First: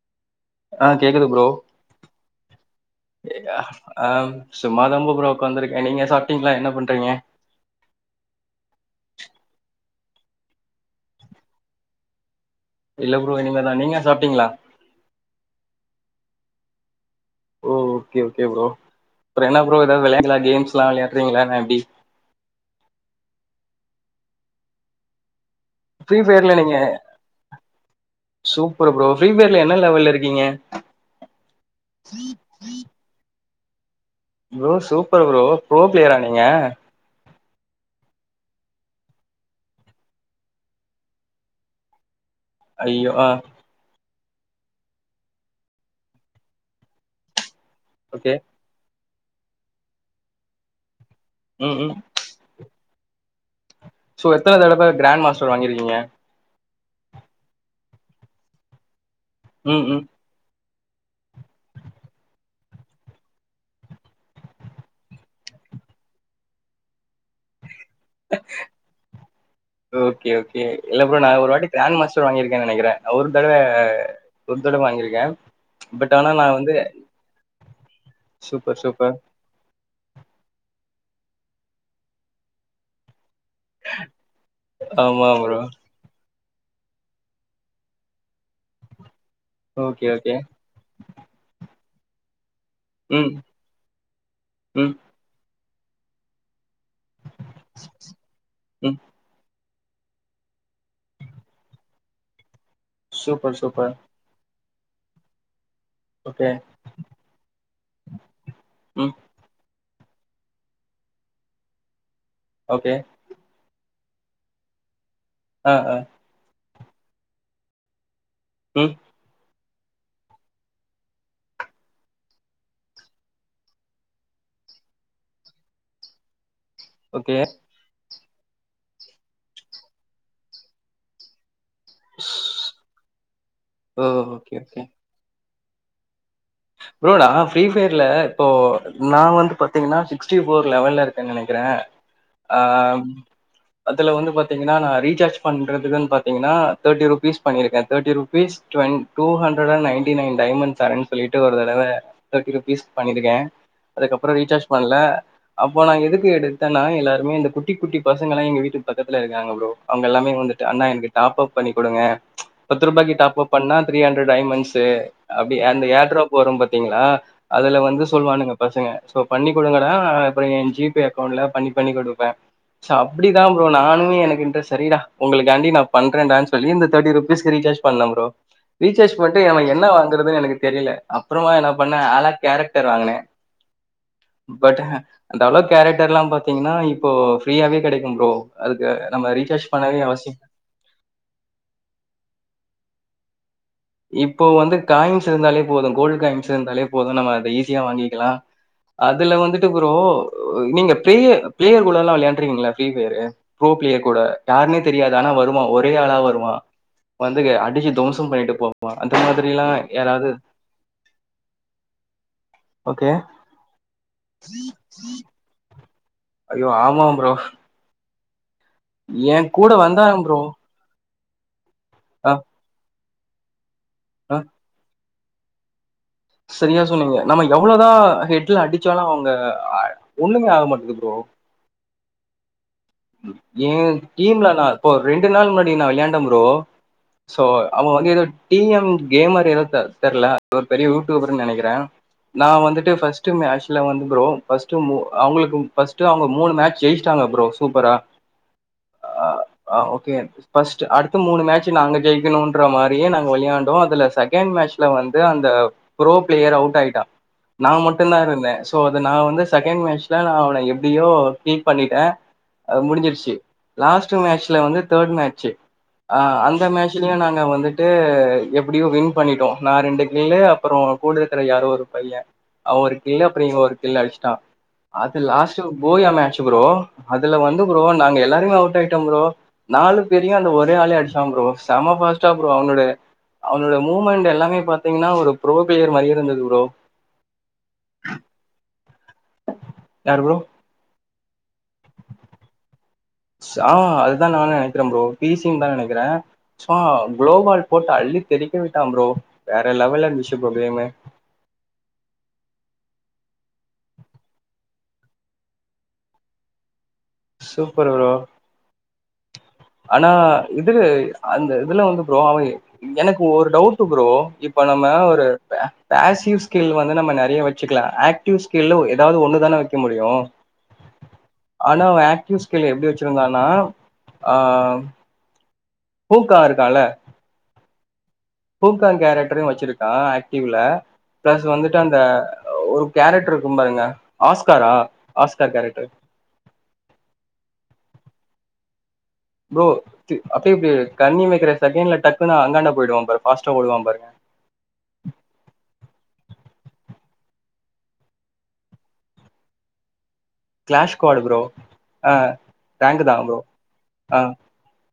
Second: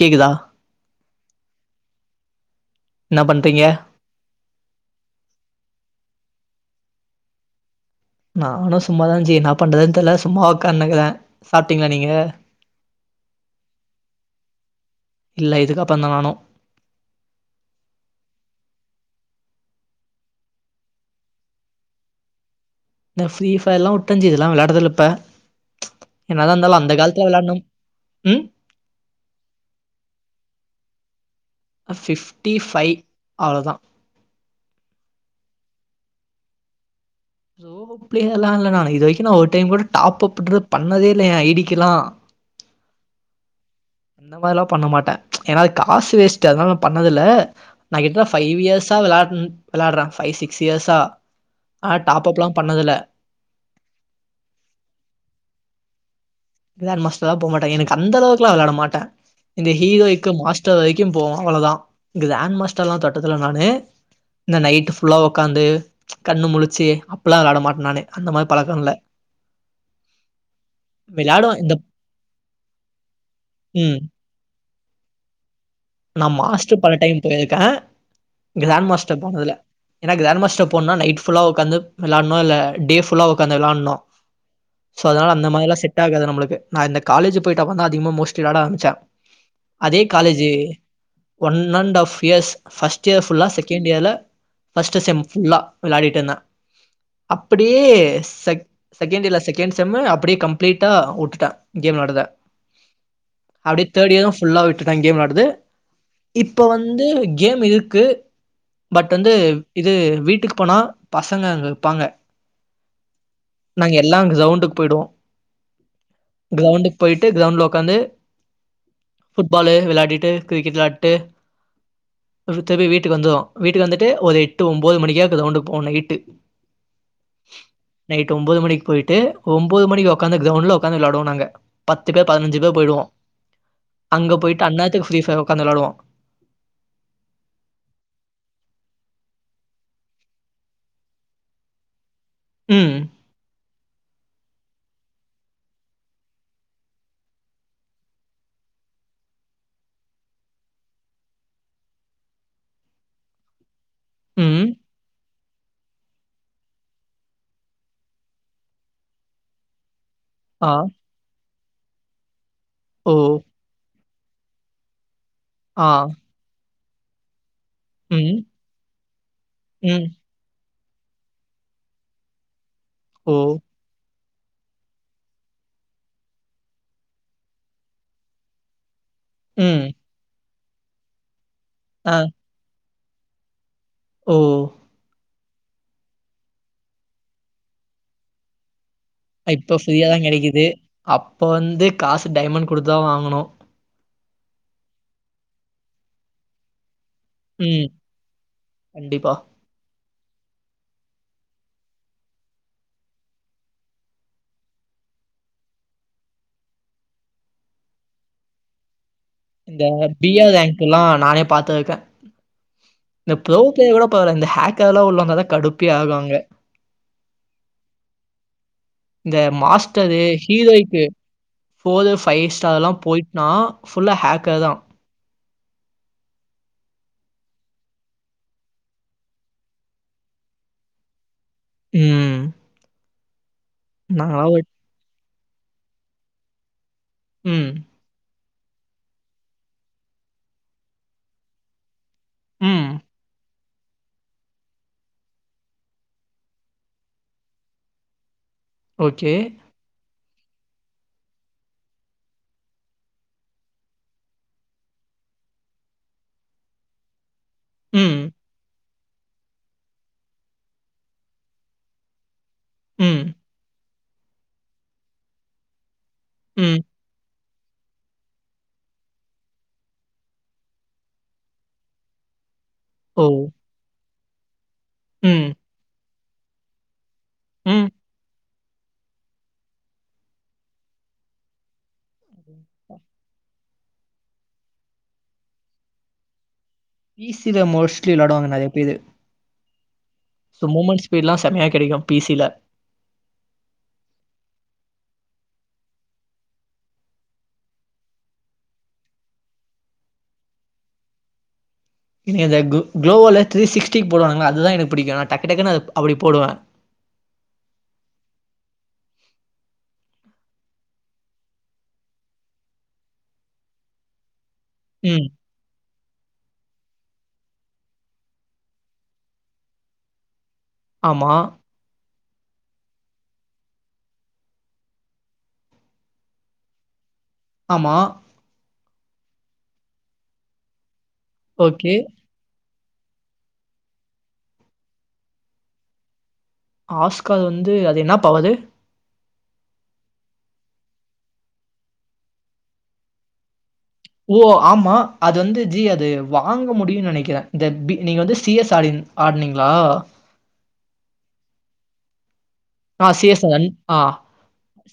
கேக்குதா அ கேக்குது ப்ரோ என்ன பண்றீங்க அம் சும்மாதாம் ப்ரோ ஒக்காந்துருக்க நீங்க சாப்ட்டீங்ளா என்ன பண்றீங்க நானு சும்மாதா ஜி இன்னா பண்றதுன் தெர்ல சும்மா ஒக்கான்னுக்ற சாப்ட்டீங்ளா நீங்க இல்ல ப்ரோ இனிமேதா நீங்க சாப்ட்டீங்களா இல்ல இதுக்கப்பறந்தா நானு ஓ ஓ கே ஒ ஓக ப்ரோ அப்பற என்ன ப்ரோ ஏதாவது விளாங்களாேம்ஸ் எல்லா விளையாடுறீங்களா எல்லா எப்டி இந்த ஃப்ரீ ஃபர்லா உட்டஞ்சி இதுலா விளையாடுறதுயில்ல இப்ப ஃபிரீ பையர் என்னதா ல நீங்க இருந்தாலு அந்த காலத்துல விளாட்னம் ம் சூப்பர் ப்ரோ ஃப்ரீ பயர்ல என்ன லெவல்ல இருக்கீங்க ஃபிஃப்டி ஃபைய் அவ்ளதா ப்ரோ சூப்பர் ப்ரோ ப்ரோ ப்ளேயரா நீங்க புரோ பிளேயர்ல்லா இல்ல நானும் இது வரைக்கும் நா ஒரு டைம் கூட டாப் அப்டுறது பண்ணதே இல்லய எய ஐடிக்கு எல்லா அயோ அ அந்த மாரி எல்லா பண்ண மாட்ட ஏன்னா அது காசு வேஸ்ட் அதனால நா பண்ணதுல்ல நா கேட்டா ஓகே ஃபைவ் இயர்ஸ்ஸா விளா விளாடுற ஃபைவ் சிக்ஸ் இயர்ஸா ம் ம் ஆனா டாப் டாப் அப் லா பண்ணதில்ல சோ எத்தன தடவ கிராண்ட் மாஸ்டர் வாங்கிருக்கீங்க கிராண்ட் மஸ்டர் ல்லா போக மாட்ட எனக்கு அந்தளவுக்குலா விளாட மாட்ட இந்த ம் ம் ஹீரோக் மாஸ்டர் வரைக்கும் போவ அவ்வளதா கிராண்ட் மாஸ்டர்லா தொட்டத்துல நானு இந்த நைட்டு் ஃபுல்லா உக்காந்து கண்ணு முழச்சி அப்பல்லா விளையாட மாட்ட நானு அந்த மாரி பழக்க இல்ல ஓ கே ஓ கே இல்ல ப்ரோ நா விளாடுவே ஒரு வாட்டி இந்த கிராண்ட் மாஸ்டர் வாங்கியிருக்கன்னு நெனைக்கிற ஒரு தடவ ம் ஒரு தடவ வாங்கிருக்க நா மாஸ்டர் பல டைம் போயிருக்க சூப்பர் கிராண்ட் சூப்பர் மாஸ்டர் போனதுல்ல ஏனா கிராண்ட் மாஸ்டர் போனுனா நைட்டு ஃபுல்லா உக்காந்து விளான்னு இல்ல டே ஃபுல்லா உக்காந்து விளானூம் சோ அதனால ஆமா அந்த ப்ரோ மாரிலா செட் செட்டாகது நம்மளுக்கு நா இந்த காலேஜ் போயிட்டா அப்பறமாதா அதிகமா மோஸ்ட்லி விளாட ஆரம்பிச்ச அதே okay okay. College one and ஃப் இயர்ஸ் ஃபர்ஸ்ட் இயர் ம், ஃபுல்லா செகண்ட் இயர்ல ம், ஃபர்ஸ்ட் செம் ஃபுல்லா விளையாடிட்டு இருந்த அப்படியு செ ம். செகண்ட் இயர்ல செக் செகண்ட் செம் அப்டியே கம்ப்ளீட்டா விட்டுட்ட கேம் விளையாட்டுரத சூப்பர் அப்டியே சூப்பர். தேர்ட்டு இயரும் ஃபுல்லா விட்டுட்டா கேம் விளையாடுறது ஓகே. இப்ப வந்து கேம் இருக்கு பட் ம். வந்து இது வீட்டுக்கு போனா பசங்க அங்க இருப்பாங்க ஓகே நாங்க எல்லா அங்க கிரவுண்டுக்கு போயிடுவோ ஆ ஆ கிரௌண்டண்டு் போய்டிட்டு கிரௌண்டல உக்காந்து ம். ஃபுட்பாலு விளையாடிட்டு கிரிக்கெட் விளையாடிட்டு தப்பி தவறி வீட்டுக்கு வந்தோ வீட்டுக்கு வந்துட்டு ஒரு எட்டு ஒன்பது மணிக்கா கிரவுண்டுக்கு போவோ நைட்டு ஓ கே நைட்டு ஒம்பது மணி போயிட்டு ஒம்பது மணிக்கு உக்காந்து கிரவுண்ட்ல உக்காந்து விளாடுவோ நாங்க பத்து பேர் பதினெஞ்சு பேர் போயிடுவோ ஓ! அங்க ஓகே போயி‌‌ட்டு ஓகே. அண்ணாத்துக்கு ஃப்ரீ ஃபையர் உக்காந்து விளாடுவோ ப்ரோ நா ஃப்ரீ ஃபையர்ல இப்போ நா வந்து பாத்தீங்கன்னா சிக்ஸ்டி ஃபோர் லெவல்ல இருக்கேன்னு நெனைக்கிற [inaudible] அ அதுல வந்து பாத்தீங்கன்னா நா ரீசார்ஜ் பண்ணுறதுக்குன்னு பாத்தீங்ன்னா தேர்ட்டி ருபீஸ் பண்ணியிருக்கே thirty rupees டுவென் two ஹண்ட்ரட்ண்ட் ninety nine டைமண் தரேன் சொல்லிட்டு ஒரு தடவ தேர்டி ருபீஸ்க்கு பண்ணிருக்கே அதுக்கப்றோ ரீசார்ஜ் ம், பண்ணல அப்போ நா எதுக்கு எடுத்தேன்னா எல்லாருமே இந்த குட் குட்டி குட்டி பசங்களா எங்க வீட்டுக்கு பக்கத்துல இருக்காங்க ஃப்ரோ அவுங்க எல்லாமே வந்து ட்டு ஆ, அண்ணா எனக்கு டாப்ப் பண்ணி குடுங்க‌ பத்து ஓ, ரூபாய்க்கு டாப்ப் பண்ணா த்ரி ஹண்ட்ரட் டைமண்ட்ஸு அப்டியா ஆ, அந்த ஏர் ட்ராப் வரு பாத்தீங்ளா அதுல வந் து ம், சொல்லுவானுங்க பசங்க சோ பண்ணி குடுங்கடா ம், அப்றோ ஏ ஜி பே அக்கௌண்ட்ல பண்ணி பண்ணி குடுப்பே சோ ஓ, அப்டிதா ஃப்ரோ நானு எனக்கு இன்ரெஸ்ட் சரிடா உங்களுக்காண்டி நா பண்றேடான்னு சொல்லி இந்த தேர்ட்டி ரூபிஸ்கு ரீசார்ஜ் பண்ண ஃப்ரோ ரீசார்ஜ் பண்ணிட்டு ம், என்ன் வாங்குறதுன்னு எனக்கு தெரியல அப்றோமா என்ன பண்ணே ஆ, ஆளா கேரக்டர் வாங்குனே ஓ. பட் அந்த அளோ கேரக்டர் எல்லா பாத்தீங்ன்னா இப்போ ஃப்ரீயாவே கெடைக்கு ஃப்ரோ அதுக்கு நம்ம ரீசார்ஜ் இப்ப பண்ணவே ஃப்ரீயா தான் அவசியம் கிடைக்குது. அப்ப வந்து காசு டைமண்ட் குடுத்து தா வாங்குனு இப்போ வந்து காயின்ஸ் இருந்தாலே போது கோல்டு காயின்ஸ் இருந்தாலே போது நம்ம ஈஸியா ம், வாங்கிக்கலா கண்டிப்பா. அதுல வந்து ட்டு ப்ரோ நீங்க பேளேயர் பேளேயர் கூடல்லா விளாயாருக்கீங்களா ஃபிரீ ஃபையரு கோ பிளையேர் கூட யாருன்னே தெரியாது ஆனா வருவா ஒரே ஆளா வருவா வந்து அடிச்சி தோம்சம் பண்ணிட்டு போவா அந்த மாதிரி இந்த டி ஆர் அங்க்கு எல்லா நானே பாத்து இருக்கே ஓகே இந்த ப்ரௌ கூட பேர்லா கூட பரவால்ல இந்த ஹேக்கர் எல்லா உள்ளவந்தாத கடுப்பே ஆவாங்க ஐயோ ஆமா ஃப்ரோ இந்த கூட வந்தா மாஸ்டரு ப்ரோ ஹீரோய்க்கு ஃபோர்ரு ஆ ஃபைவ் ஸ்டார் எல்லா போயிட்னா ஃபுல்லா ஆ ஹேக்கர் தா சரியா சொன்னீங்க நம்ம எவ்ளோதா ஹெட்ல அடிச்சாலு அவுங்க ஒண்ணுமே ஆக மாட்டேங்குது ஃப்ரோ ம் ஏ டீம்ல நாங்கலாம் ஒரு நா இப்போ ரெண்டு நாள் முன்னாடி நா விளாண்ட ஃப்ரோ சோ ம், அவன் வந்து ஏதோ டி எம் கேமர் ஏதோ தெரியல ஒரு பெரிய யூடியூபர்ன்னு நெனைக்கிற நா ம். வந்துட்டு ஃபர்ஸ்ட் மேட்ச் சி இல்ல வந்து ஃப்ரோ ஃபர்ஸ்ட் அவங்களுக்கு ஃபர்ஸ்ட அவுங்க மூணு மேட்ச ஜெயிட்டாங்க ஃப்ரோ சூப்பரா ஓகே ஆ ஓகே ஃபர்ஸ்ட்டு அடுத்து மூணு மேட்சு நாங்க ஜெயிக்குணுன்ற மாதிரியே நாங்க விளயாண்டோ அதுல செகண்ட் மேட்ச்ல வந்து அந்த க்ரோ பிளேயர் அவுட் ஆயிட்டா நா மட்டு ம். தா இருந்தே ஸோ அத நா வந்து செகண்ட் மேட்சில் நா அவனை எப்டியோ கீப் பண்ணிட்டே முடிஞ்சிருச்சு ம். லாஸ்ட் மேட்சல வந்து தேர்ட் மேட்ச அந்த ம். மேட்ச ஆக்சுவலியா நாங்க வந்துட்டு எப்டியோ வின் பண்ணிட்டோ நா ரெண்டு கிலு அப்றோ கூடக்குற யாரு ஒரு பைய ஒரு கில்லு அப்றோ ஓ! ஒரு கில்லு அடிச்சுட்டா அது ம். லாஸ்ட் போயாமேச்சு ஃப்ரோ அது அதுல வந்து ப்ரோ ம். நாங்க எல்லாருமே அவுட் ஆயிட்டோ ப்ரோ நாலு பேரையு அந்த ஒரே ஆளே அடிச்சா ப்ரோ செம பாஸ் ட்டு அவனோட அவனோட மூமெண்ட் எல்லாமே பாத்தீங்கன்னா ஒரு ப்ரோ பியர் மாரியே இருந்தது ப்ரோ பி சில மோஸ்ட்லி வெளாட்வாங்க நெறைய பேரு யாரு ப்ரோ சோ மூமெண்ட்ஸ் ஸ்பீட்லா செம்மயா கெடைக்கு பி சில ஸா அதுதா நானு நெனைக்கிறே ப்ரோ பி சின்தா நெனைக்கிறே சோ குளோபால் போட்டு அள்ளி தெரிக்க விட்டா ப்ரோ வேற லெவல இருந்துச்சு ப்ரோ கேமு எனக்கு இந்த கோ குளோவால த்ரீ சிஸ்டிக்கு போடுவாங்கள அது தா எனக்கு பிடிக்கு நா டக்கு டக்குன்னு அது அப்டி போடுவ சூப்பர் ப்ரோ ஆனா இதுலு அந்த இதுல வந்து ப்ரோ அவ எனக்கு ஒரு டவுட்டு ப்ரோ இப்ப நம்ம ஒரு ம். பே பேசிவ் ஸ்கில் வந்து நம்ம நெறைய வச்சுக்கலா ஆக்டிவ் ஸ்கில்ல ஒரு எதாது ஒன்னுதானே வைக்க முடியு ஆமா ஆனா அவ ஆக்டிவ் ஸ்கில் எப்டி வச்சிருந்தானா ஆ பூக்கா இருக்கால ஆமா பூக்கா கேரக்ட்ரயு வச்சிருக்கா ஆக்டிவ்ல ப்ளஸ் வந்துட்டு ஓகே. அந்த ஒரு கேரக்ட்ரு இருக்கு பாருங்க ஆஸ்காரா ஆஸ்கார் கேரக்ட்ரு ஆஸ்கார் வந்து அது என்னா பவரு ப்ரோ த்து அப்டே இப்டி கண்ணு இமைக்கிற செகண்ட்ல டக்குனு அந்தாண்ட பொயிடுவா பாரு பாஸ்டா ஓடுவா பாரு ஓ ஆமா அது வந்து ஜி அது வாங்க முடியுனு நெனைக்கிறே இந்த பி நீங்க வந்து சீ எஸ் ஆடின் ஆட்னிங்ளா கிளாஷ் காடு ப்ரோ அ ஆ சி செசன் ஆ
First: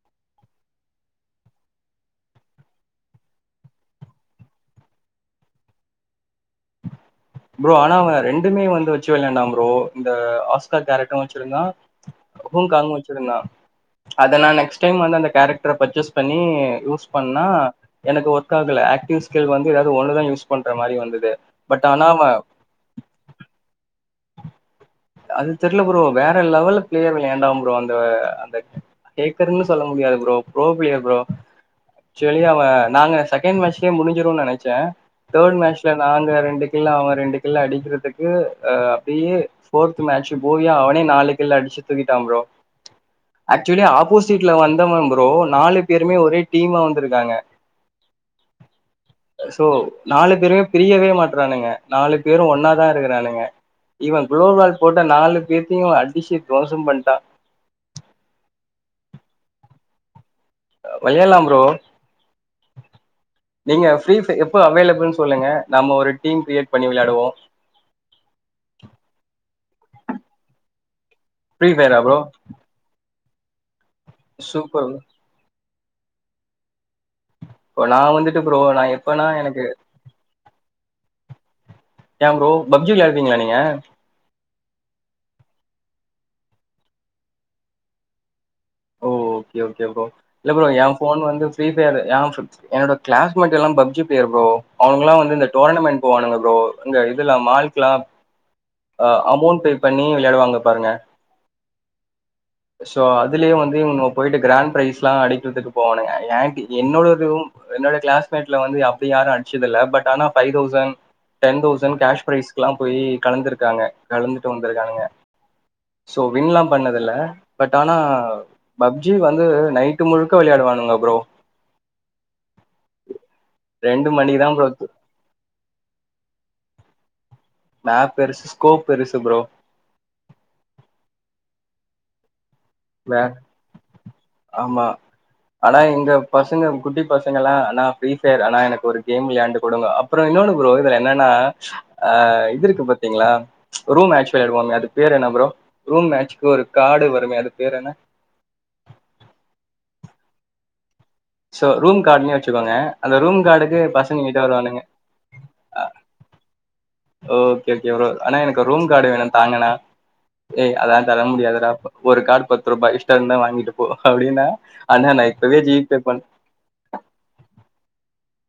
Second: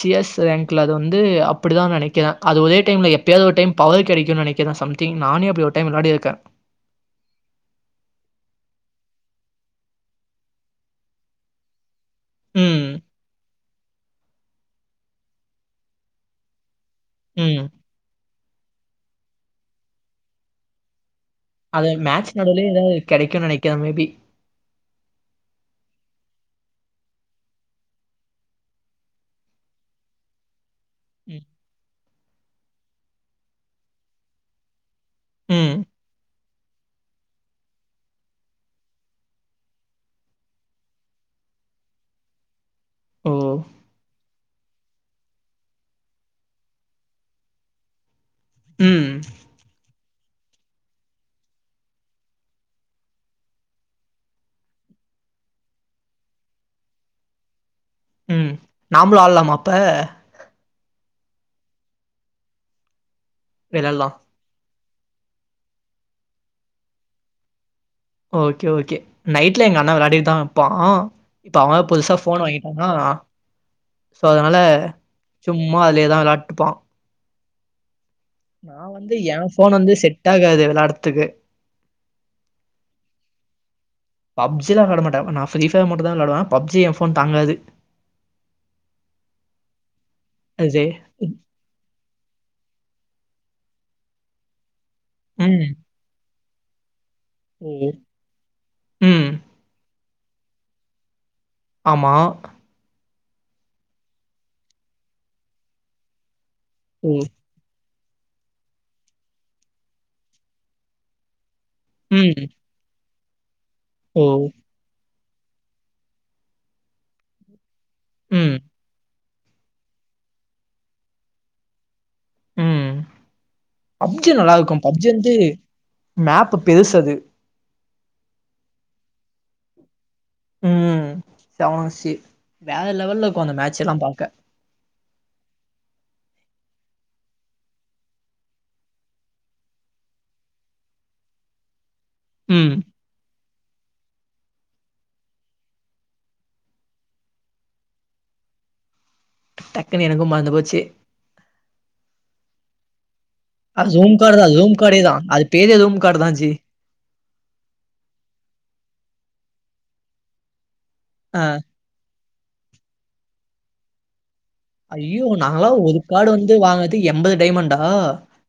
சி எஸ் ரேங்க்ல அது வந்து அப்டிதா நெனைக்கிறே அது ஒரே டைம்ல எப்பயாது ஒரு டைம் பவர் கெடைக்குன் நெனைக்கிறே சம் திங் நானே அப்டி ஒரு டைம் வெளாடிருக்கே ப்ரோ ஆனா அவ ரெண்டுமே வந்து வச்சி வெலாண்டா ப்ரோ இந்த ஆஸ்கா கேரக்ட்ரு வச்சிருந்தா ம். வுகாகன் வச்சிருந்தா அத நா நெக்ஸ்ட் டைம் வந்து அந்த கேரக்ட்ர பர்ச்சேஸ் பண்ணி யூஸ் பண்ணா ம். எனக்கு ஒர்க் ஆகல ஆக்டிவ் ஸ்கில் வந்து எதாது ஒன்னு தா யூஸ் பண்ற மாரி வந்தது பட் அது ஆனா அவ மேட்ச நடுவுலயே எதாது கெடைக்குன் நெனைக்கிறே மேபி அது தெர்ல ப்ரோ வேற லெவல்ல பிளேயர் வெளயாண்டா ப்ரோ அந்த அந்த ஏக்கரருன் சொல்ல முடியாது ப்ரோ ப்ரோ பிளியர் ப்ரோ ம். செரி அவ நாங்க செகண்ட் மேட்ச்லயே முடிஞ்சிருன் நெனச்சே தேர்ட் ம். மேட்ச்ல நாங்க ரெண்டு கிள்ள அவ ரெண்டு கிள்ள அடிக்கிறதுக்கு அ அப்டியே போர்த்து மேட்சு போயி அவனே நாளுக்கில்லு அடிச்சி தூக்கிட்டா ப்ரோ ஓ! ஆக்சுலி ஆப்போசிட்ல வந்தவ ப்ரோ நாலு பேருமே ஒரே டீமா வந்திருக்காங்க ம் சோ நாலு பேருமே பிரியவே மாட்றானுங்க நாலு பேரு ஒன்னா தா இருக்குறானுங்க இவெ குளோபால் போட்ட நாலு பேத்தியு அடிச்சி துவாச பண்ட்டா நாம்ளு ஆட்லாம அப்ப வையலா ப்ரோ நீங்க விளையாடலாம். பீரீ பை இப்ப அவைலபிள்ன் சொல்லுங்க நம்ப ஒரு டீம் கிரியேட் பண்ணி வெளயாடுவோ ஓகே ஓகே நைட்ல எங்க அண்ணே வெளாடி தா இருப்பா இப்ப ஃப்ரீ அவ ஃபயரா புதுசா ப்ரோ ஃபோன் வாங்கிடானா சோ அதுனால சூப்பர் சும்மா அதுலேதா வெளான்ட்டுப்பா இப்ப நா வந்துட்டு ப்ரோ நா வந்து எப்பனா எ எனக்கு ஃபோன் வந்து செட் ஆகாது வெளாட்த்துக்கு ஏ ப்ரோ பப்ஜி வெளையாட்ரிங்கலா நீங்க பப்ஜிலா விளாட மாட்டே நா ஃப்ரீ ஃபைர் மட்டுந்தா விளாடுவே பப்ஜி ஏ ஃபோன் தாங்காது ஓ ஓகே ஒகே ப்ரோ இல்ல ப்ரோ அது. ஏ ஃபோன் வந்து ஃரிபைரு ஏ என்னோட கிளாஸ்மேட்லா பப்ஜி ப்ளேயர் ஃப்ரோ அவுங்கலா வந்து இந்த ம். டோரனமெண்ட் போவானுங்க ஃப்ரோ அங்க இதுல ஓ! மால்க்ல்லா அ ம். அமௌண்ட்டு பண்ணி விளையாடுவாங்க பாருங்க ஆமா சோ அதுலயே வந்து இவனுங்க போயிட்டு கிராண்ட் ப்ரைஸ் எல்லா அடிக்குறதுக்கு போவானுங்க ஏ டீ ஓ! என்னோடதுவு என்னோட கிளாஸ்மேட்ல வந்து அப்டி யாரு அடுச்சதுல்ல பட் ஆனா five thousand ten thousand cash ம். பிரைஸ்க்லா போயி கலந்துருக்காங்க ஓ! கலந்துட்டு வ ந்துருக்கானுங்க சோ வின்லா பண்ணதுல்ல பட் ஆனா ம். பப்ஜி வந்து நைட்டு முழுக்க விளையாடுவானுங்க ப்ரோ ம் ரெண்டு பப்ஜி மணிக்குதா நல்லா ப்ரோ இருக்கு பப்ஜி வந்து மேப்பு பெருசது மேப் பெருசு ஸ்கோப் பெருசு ப்ரோ ம் செவன் சி வேற வே லெவெல்ல இக்கு அந்த மேட்செல்லா பாக்க ஆமா ஆனா இங்க பசங்க குட்டி பசங்க எல்லா அண்ணா ஃப்ரீ ஃபயர் அண்ணா எனக்கு ஒரு கேம் விளையாண்டு குடுங்க அப்றொ இன்னொன்னு ப்ரோ இதுல என்னன்னா அ ம். இதுருக்கு ப பத்திங்ளா ரூம் மேட்ச் வெளையாடுவோமே அது பேர் என்ன ப்ரோ ரூம் மேட்ச்கு ஒரு காடுவருமே அதுக்கு பேறென்னா டக்குன்னு எனக்கு மறந்து போச்சு ஸோ ரூம் கார்டுனே வச்சுக்கோங்க அந்த ரூம் காடு அது ஜூம் காடு தா ஜூம் காடே தான் அது பேரே ஜூம் காடு தா ஜீ ஓகே ஓகே ஆனா எனக்கு ரூம் காடு வேணு தாங்கனா ஏய் அதா தர ஆ. முடியாதுடா ஒரு காடு பத்து ரூபா இஷ்டொ இருந்தா வாங்கிட்டு போ அப்டின்னா அண்ணா நா இப்பவே ஜிபே பண் வாங்குனது எம்பது டைமண்டா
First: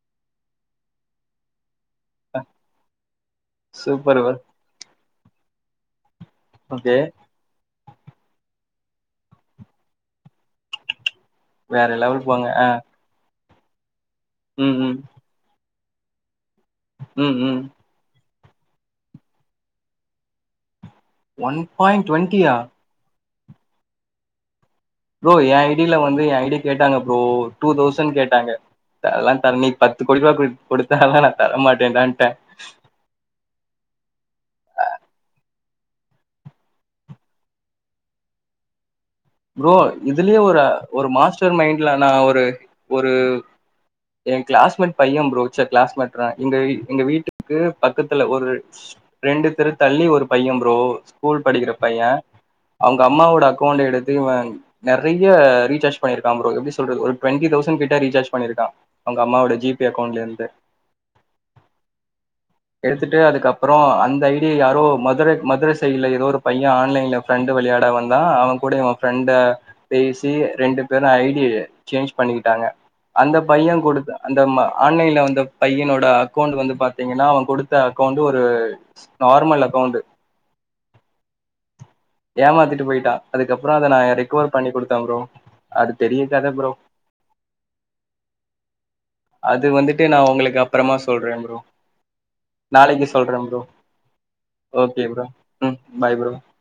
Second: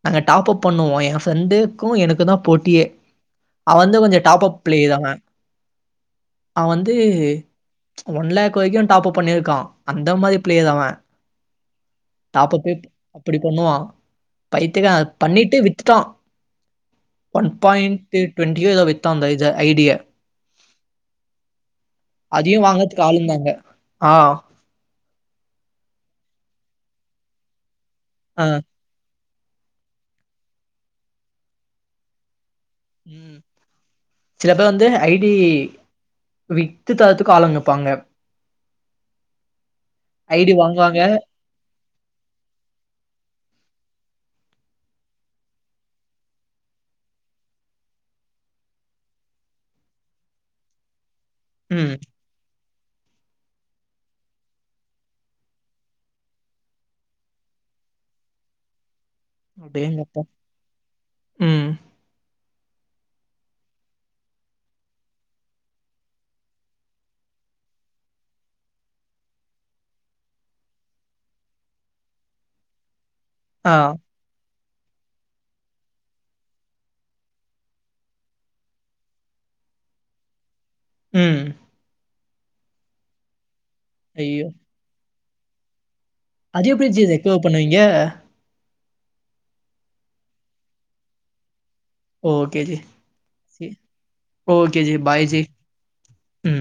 நாங்க டாப் அப் பண்ணுவோ எ ஃப்ரெண்டு க்கு எனக்குந்தா போட்டியே அவன் வந்து கொஞ்சொ சூப்பர் டாப் அப் பிளேயர் அவெ அவ வந்து ஓகே ஒன் லேக் வரிக்கு டாப் அப் பண்ணிருக்கா அந்த மாரி பிளேயர் அவெ வேற லெவல் போங்க டாப் அப்பே அப்டி பண்ணுவா ம் ம் பைத்திகார பண்ணிட்டு வித்துட்டா ம் ஒன் ம் பாய்ண்ட்டு டுவெண்ட்டியோ எதோ வித்தா இந்த ஐஜ ஐடிய ஒன் பாய்ண்ட் டுவெண்ட்டியா ஆளுந்தாங்க ஆ ப்ரோ எ ஐடில வந்து எ ஐடி கேட்டாங்க ப்ரோ டூ தௌசண் அ. கேட்டாங்க அதெல்லா தர நீ பத்து கோடி ருவா குடு கொடுத்தாலு நா தர மாட்டேன்டான்ட்டே ம் சில பேர் வந்து ஐடி வித்து தரத்துக்கு ஆளுங்க இருப்பாங்க ப்ரோ இதுலயே ஐடி ஒரு வாங்குவாங்க. ஒரு மாஸ்டர் மைண்ட்ல நா ஒரு ஒரு எ கிளாஸ்மேட் பையெ ப்ரோ ச்ச கிளாஸ்மட் ரே எங்க எங்க வீட்டுக்கு பக்கத்துல ஒரு ரெண்டு தெரு தள்ளி ஒரு பையெ ப்ரோ ஸ்கூல் படிக்கிற ம். பையே அவுங்கம்மாவோட அக்கவுண்ட் எடுத் து இவன் நெறையா ரீசார்ஜ் பண்ணிருக்கா ப்ரோ எப்டி சொல்றது ஒரு ட்வெண்டி தௌசண்ட் கிட்ட ரீசார்ஜ் பண்ணிருக்கா அவுங்கம்மாவோட ஜிபே அடேங்கப்பா! அக்கௌண்ட்லருந்து ம். எடுத்துட்டு அதுக்கப்றோ அந்த ஐடிய யாரோ மதுர மதுர சைல எதோ ஒரு பையே ஆன்லைன்ல ஃப்ரெண்டு விளையாட வந்தா அவங்க கூட இவே ஃப்ரெண்டா பேசி ரெண்டு பேரு ஐ டி ய சேஞ்ச் பண்ணிக்கிட்டாங்க அந்த ஆ. பையங் கூட தா அந்த ம ஆன்லைன்ல வந்த பையனோட அக்கௌண்ட் வந்து பாத்தீங்கன்னா அவங்குடுத்த அக்கௌண்ட் ஒரு நார்மல் அக்கௌண்டு ம் ஏமாத்திட்டு போயிட்டா அதுக்கப்றோ அத நா ஐயோ! ரெக்கவர் பண்ணி குடுத்தே ப்ரோ அது தெரிய அதெப்படி ஜி ரெக்கவர் பண்ணுவீங்க அது வந்துட்டு நா உங்களுக்கு அப்றமா சொல்றே ப்ரோ ஓகே ஜி. நாளைக்கு சொல்றேம் bro ji. Okay bro bye ji. ம் பாய் ப்ரோ ம்.